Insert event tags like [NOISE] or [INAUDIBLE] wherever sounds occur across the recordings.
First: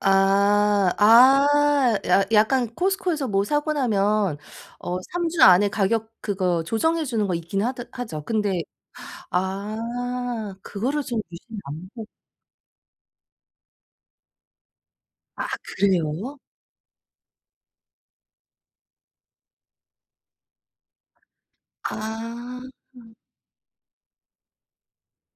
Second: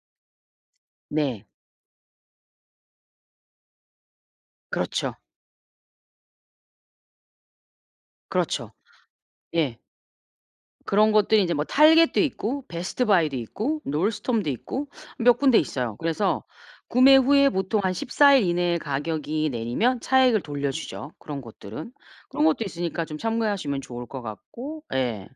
아. 네. 아. 야 약간 코스트코에서 뭐 사고 나면 어 그렇죠. 3주 안에 가격 그거 조정해 주는 거 있긴 하더 하죠. 근데 그렇죠. 예. 아. 그거를 그런 좀 것들이 인제 유심히 뭐 안보 target도 있고 베스트바이도 있고 놀스톰도 있고 몇 아 군데 있어요. 그래요? 그래서 구매 후에 보통 한 14일 이내에 가격이 내리면 차액을 돌려주죠, 그런 것들은. 그런 아. 것도 있으니까 좀 참고하시면 좋을 것 같고. 예.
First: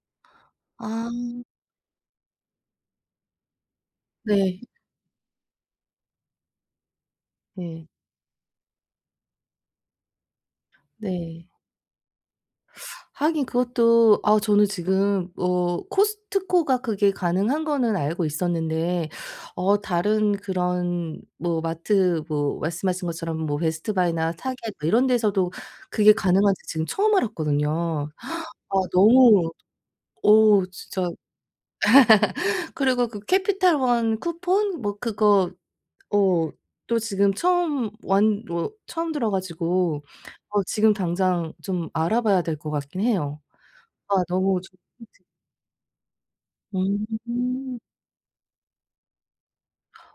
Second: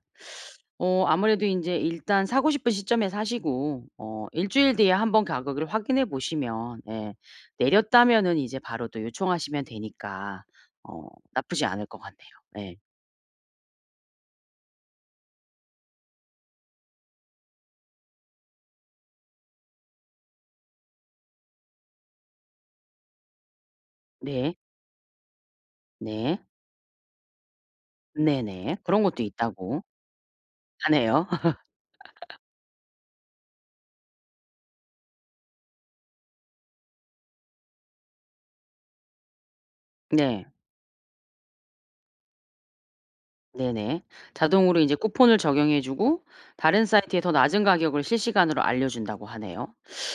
어 아. 아무래도 인제 일단 사고 싶은 시점에 사시고 어 일 네. 주일 뒤에 한번 가격을 확인해 보시면 예 예. 내렸다면은 이제 바로 또 요청하시면 되니까 어 네. 나쁘지 않을 것 같네요. 예. 하긴 그것도 아 저는 지금 어 코스트코가 그게 가능한 거는 알고 있었는데 어 다른 그런 뭐 마트 뭐 말씀하신 것처럼 뭐 베스트 바이나 네. 타겟 뭐 이런 데서도 그게 네. 가능한지 지금 처음 알았거든요. [GASPS] 아 네네. 그런 것도 너무 있다고 어 진짜 하네요. [LAUGHS] [LAUGHS] 그리고 그 캐피털 원 쿠폰 뭐 그거 어 또 지금 처음 완 뭐 처음 들어 가지고 네. 어 지금 당장 좀 알아봐야 될 것 같긴 해요. 네네. 아 너무 자동으로 인제 [UNINTELLIGIBLE] 쿠폰을 적용해 주고 다른 사이트에 더 낮은 음. 가격을 실시간으로 알려준다고 하네요.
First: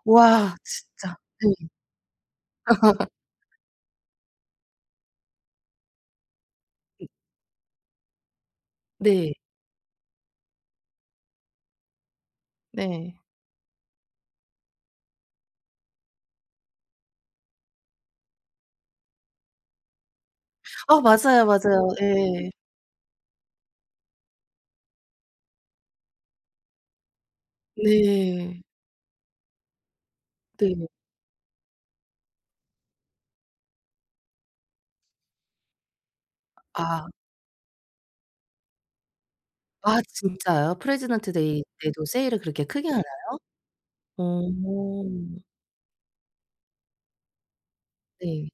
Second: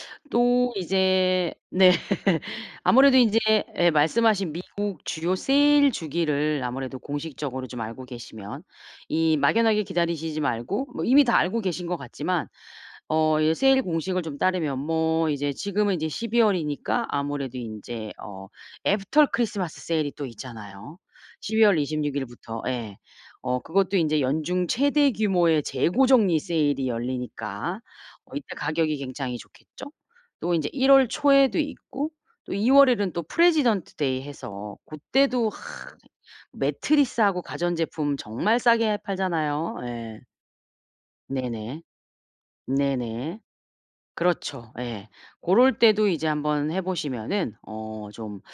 와 또 진짜. 네. 이제 네. [LAUGHS] 아무래도 인제 예 말씀 하신 미국 주요 세일 주기를 아무래도 공식적으로 좀 알고 계시면 네. 이 막연하게 기다리시지 말고 뭐 이미 다 알고 계신 것 같지만 네. 어 이 세일 공식을 좀 따르면 뭐 이제 지금은 인제 12월이니까 아무래도 인제 어 애프터 크리스마스 세일이 또 있잖아요. 아 맞아요, 십이 월 맞아요. 이십 육 예. 예. 어 그것도 인제 연중 최대 규모의 재고 정리 세일이 열리니까 어 이때 네. 가격이 굉장히 좋겠죠. 또 인제 네. 1월 초에도 있고 또 2월에는 또 프레지던트 데이 해서 고때도 아. 매트리스하고 가전제품 정말 싸게 팔잖아요. 아 예. 진짜요? 프레지던트 데이 네네. 때도 세일을 그렇게 크게 하나요? 네네. 어. 그렇죠. 예. 고럴 때도 이제 한번 해보시면은 어 좀 네.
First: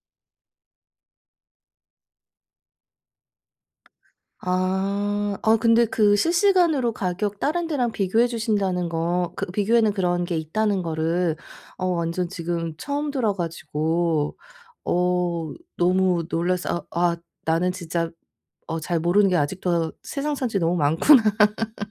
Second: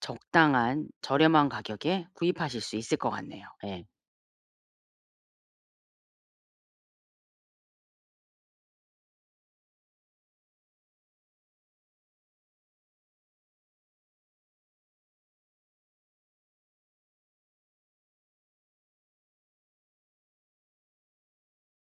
적당한 저렴한 가격에 구입하실 수 있을 것 같네요. 예. 아. 아 근데 그 실시간으로 가격 다른 데랑 비교해 주신다는 거 그 비교에는 그런 게 있다는 거를 어 완전 지금 처음 들어 가지고 어 너무 놀라서 아 아 나는 진짜 어 잘 모르는 게 아직도 세상천지 너무 많구나. [LAUGHS]